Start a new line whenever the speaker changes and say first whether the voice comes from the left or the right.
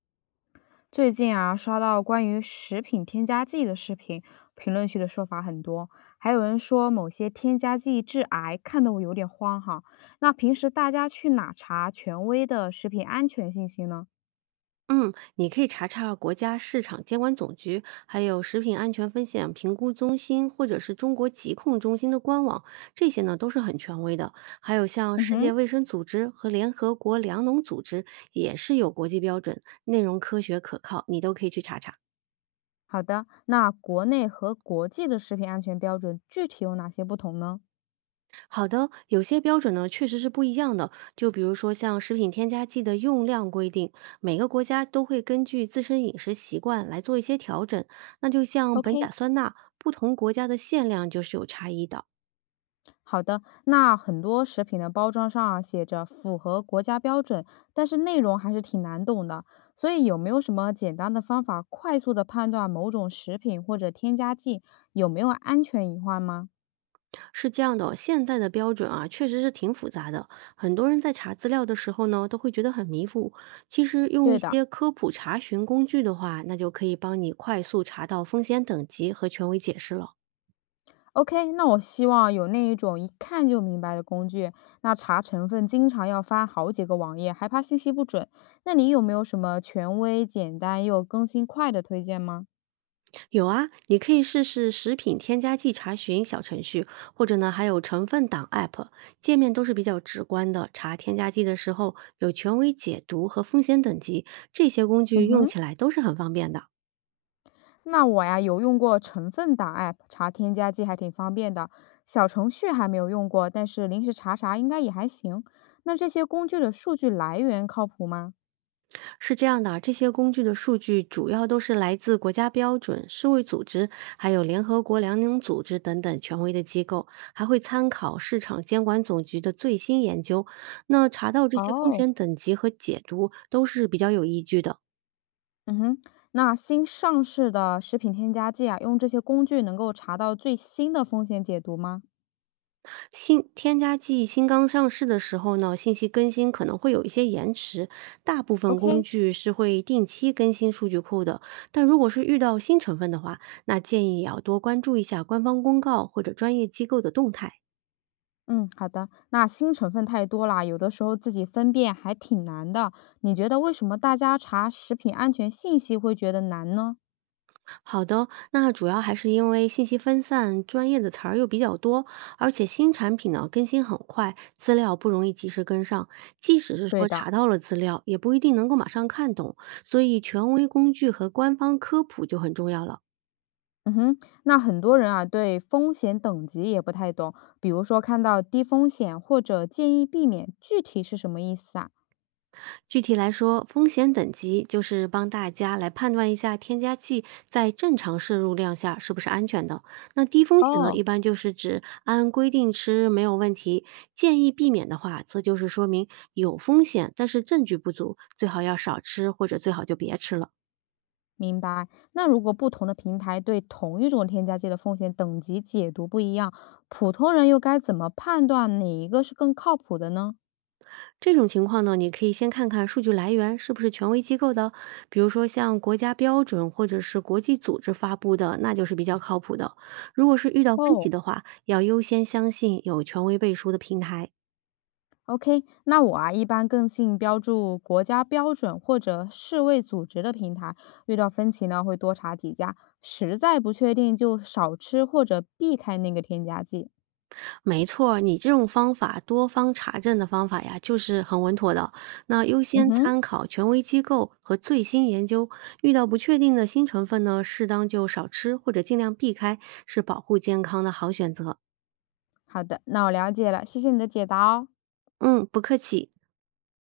left: 最近啊，刷到关于食品添加剂的视频，评论区的说法很多，还有人说某些添加剂致癌，看得我有点慌哈。那平时大家去哪查权威的食品安全信息呢？
right: 嗯，你可以查查国家市场监管总局，还有食品安全风险评估中心，或者是中国疾控中心的官网，这些呢都是很权威的。还有像
left: 嗯
right: 世
left: 哼。
right: 界卫生组织和联合国粮农组织也是有国际标准，内容科学可靠，你都可以去查查。
left: 好的，那国内和国际的食品安全标准具体有哪些不同呢？
right: 好的，有些标准呢确实是不一样的，就比如说像食品添加剂的用量规定，每个国家都会根据自身饮食习惯来做一些调整。那就像苯
left: OK。
right: 甲酸钠，不同国家的限量就是有差异的。
left: 好的，那很多食品的包装上啊写着符合国家标准，但是内容还是挺难懂的。所以有没有什么简单的方法，快速的判断某种食品或者添加剂有没有安全隐患吗？
right: 是这样的哦，现在的标准啊确实是挺复杂的，很多人在查资料的时候呢都会觉得很迷糊。其实用一
left: 对的
right: 些科普查询工具的话，那就可以帮你快速查到风险等级和权威解释了。
left: ，OK，那我希望有那一种一看就明白的工具。那查成分经常要翻好几个网页，还怕信息不准。那你有没有什么权威、简单又更新快的推荐吗？
right: 有啊，你可以试试食品添加剂查询小程序，或者呢，还有成分党 App，界面都是比较直观的。查添加剂的时候有权威解读和风险等级，这些工具
left: 嗯
right: 用
left: 哼。
right: 起来都是很方便的。
left: 那我呀有用过成分党 app 查添加剂，还挺方便的。小程序还没有用过，但是临时查查应该也还行。那这些工具的数据来源靠谱吗？
right: 是这样的啊，这些工具的数据主要都是来自国家标准、世卫组织，还有联合国粮农组织等等权威的机构，还会参考市场监管总局的最新研究。那查到这些风
left: 哦。
right: 险等级和解读都是比较有依据的。
left: 嗯哼。那新上市的食品添加剂啊，用这些工具能够查到最新的风险解读吗
right: 新添加剂新刚上市的时候呢，信息更新可能会有一些延迟。大部分工
left: ？OK，
right: 具是会定期更新数据库的，但如果是遇到新成分的话，那建议也要多关注一下官方公告或者专业机构的动态。
left: 嗯，好的。那新成分太多啦，有的时候自己分辨还挺难的。你觉得为什么大家查食品安全信息会觉得难呢？
right: 好的，那主要还是因为信息分散，专业的词儿又比较多，而且新产品呢更新很快，资料不容易及时跟上。即使是
left: 对
right: 说
left: 的。
right: 查到了资料，也不一定能够马上看懂，所以权威工具和官方科普就很重要了。
left: 嗯哼，那很多人啊，对风险等级也不太懂，比如说看到低风险或者建议避免，具体是什么意思啊？
right: 具体来说，风险等级就是帮大家来判断一下添加剂在正常摄入量下是不是安全的。那低风险呢，
left: 哦，
right: 一般就是指按规定吃没有问题，建议避免的话，这就是说明有风险，但是证据不足，最好要少吃或者最好就别吃了。
left: 明白。那如果不同的平台对同一种添加剂的风险等级解读不一样，普通人又该怎么判断哪一个是更靠谱的呢？
right: 这种情况呢，你可以先看看数据来源是不是权威机构的，比如说像国家标准或者是国际组织发布的，那就是比较靠谱的。如果是遇到分
left: 哦，
right: 歧的话，要优先相信有权威背书的平台。
left: OK，那我啊一般更信标注国家标准或者世卫组织的平台，遇到分歧呢会多查几家，实在不确定就少吃或者避开那个添加剂。
right: 没错儿，你这种方法多方查证的方法呀，就是很稳妥的。那优
left: 嗯
right: 先
left: 哼，
right: 参考权威机构和最新研究，遇到不确定的新成分呢，适当就少吃或者尽量避开，是保护健康的好选择。
left: 好的，那我了解了，谢谢你的解答哦。
right: 嗯，不客气。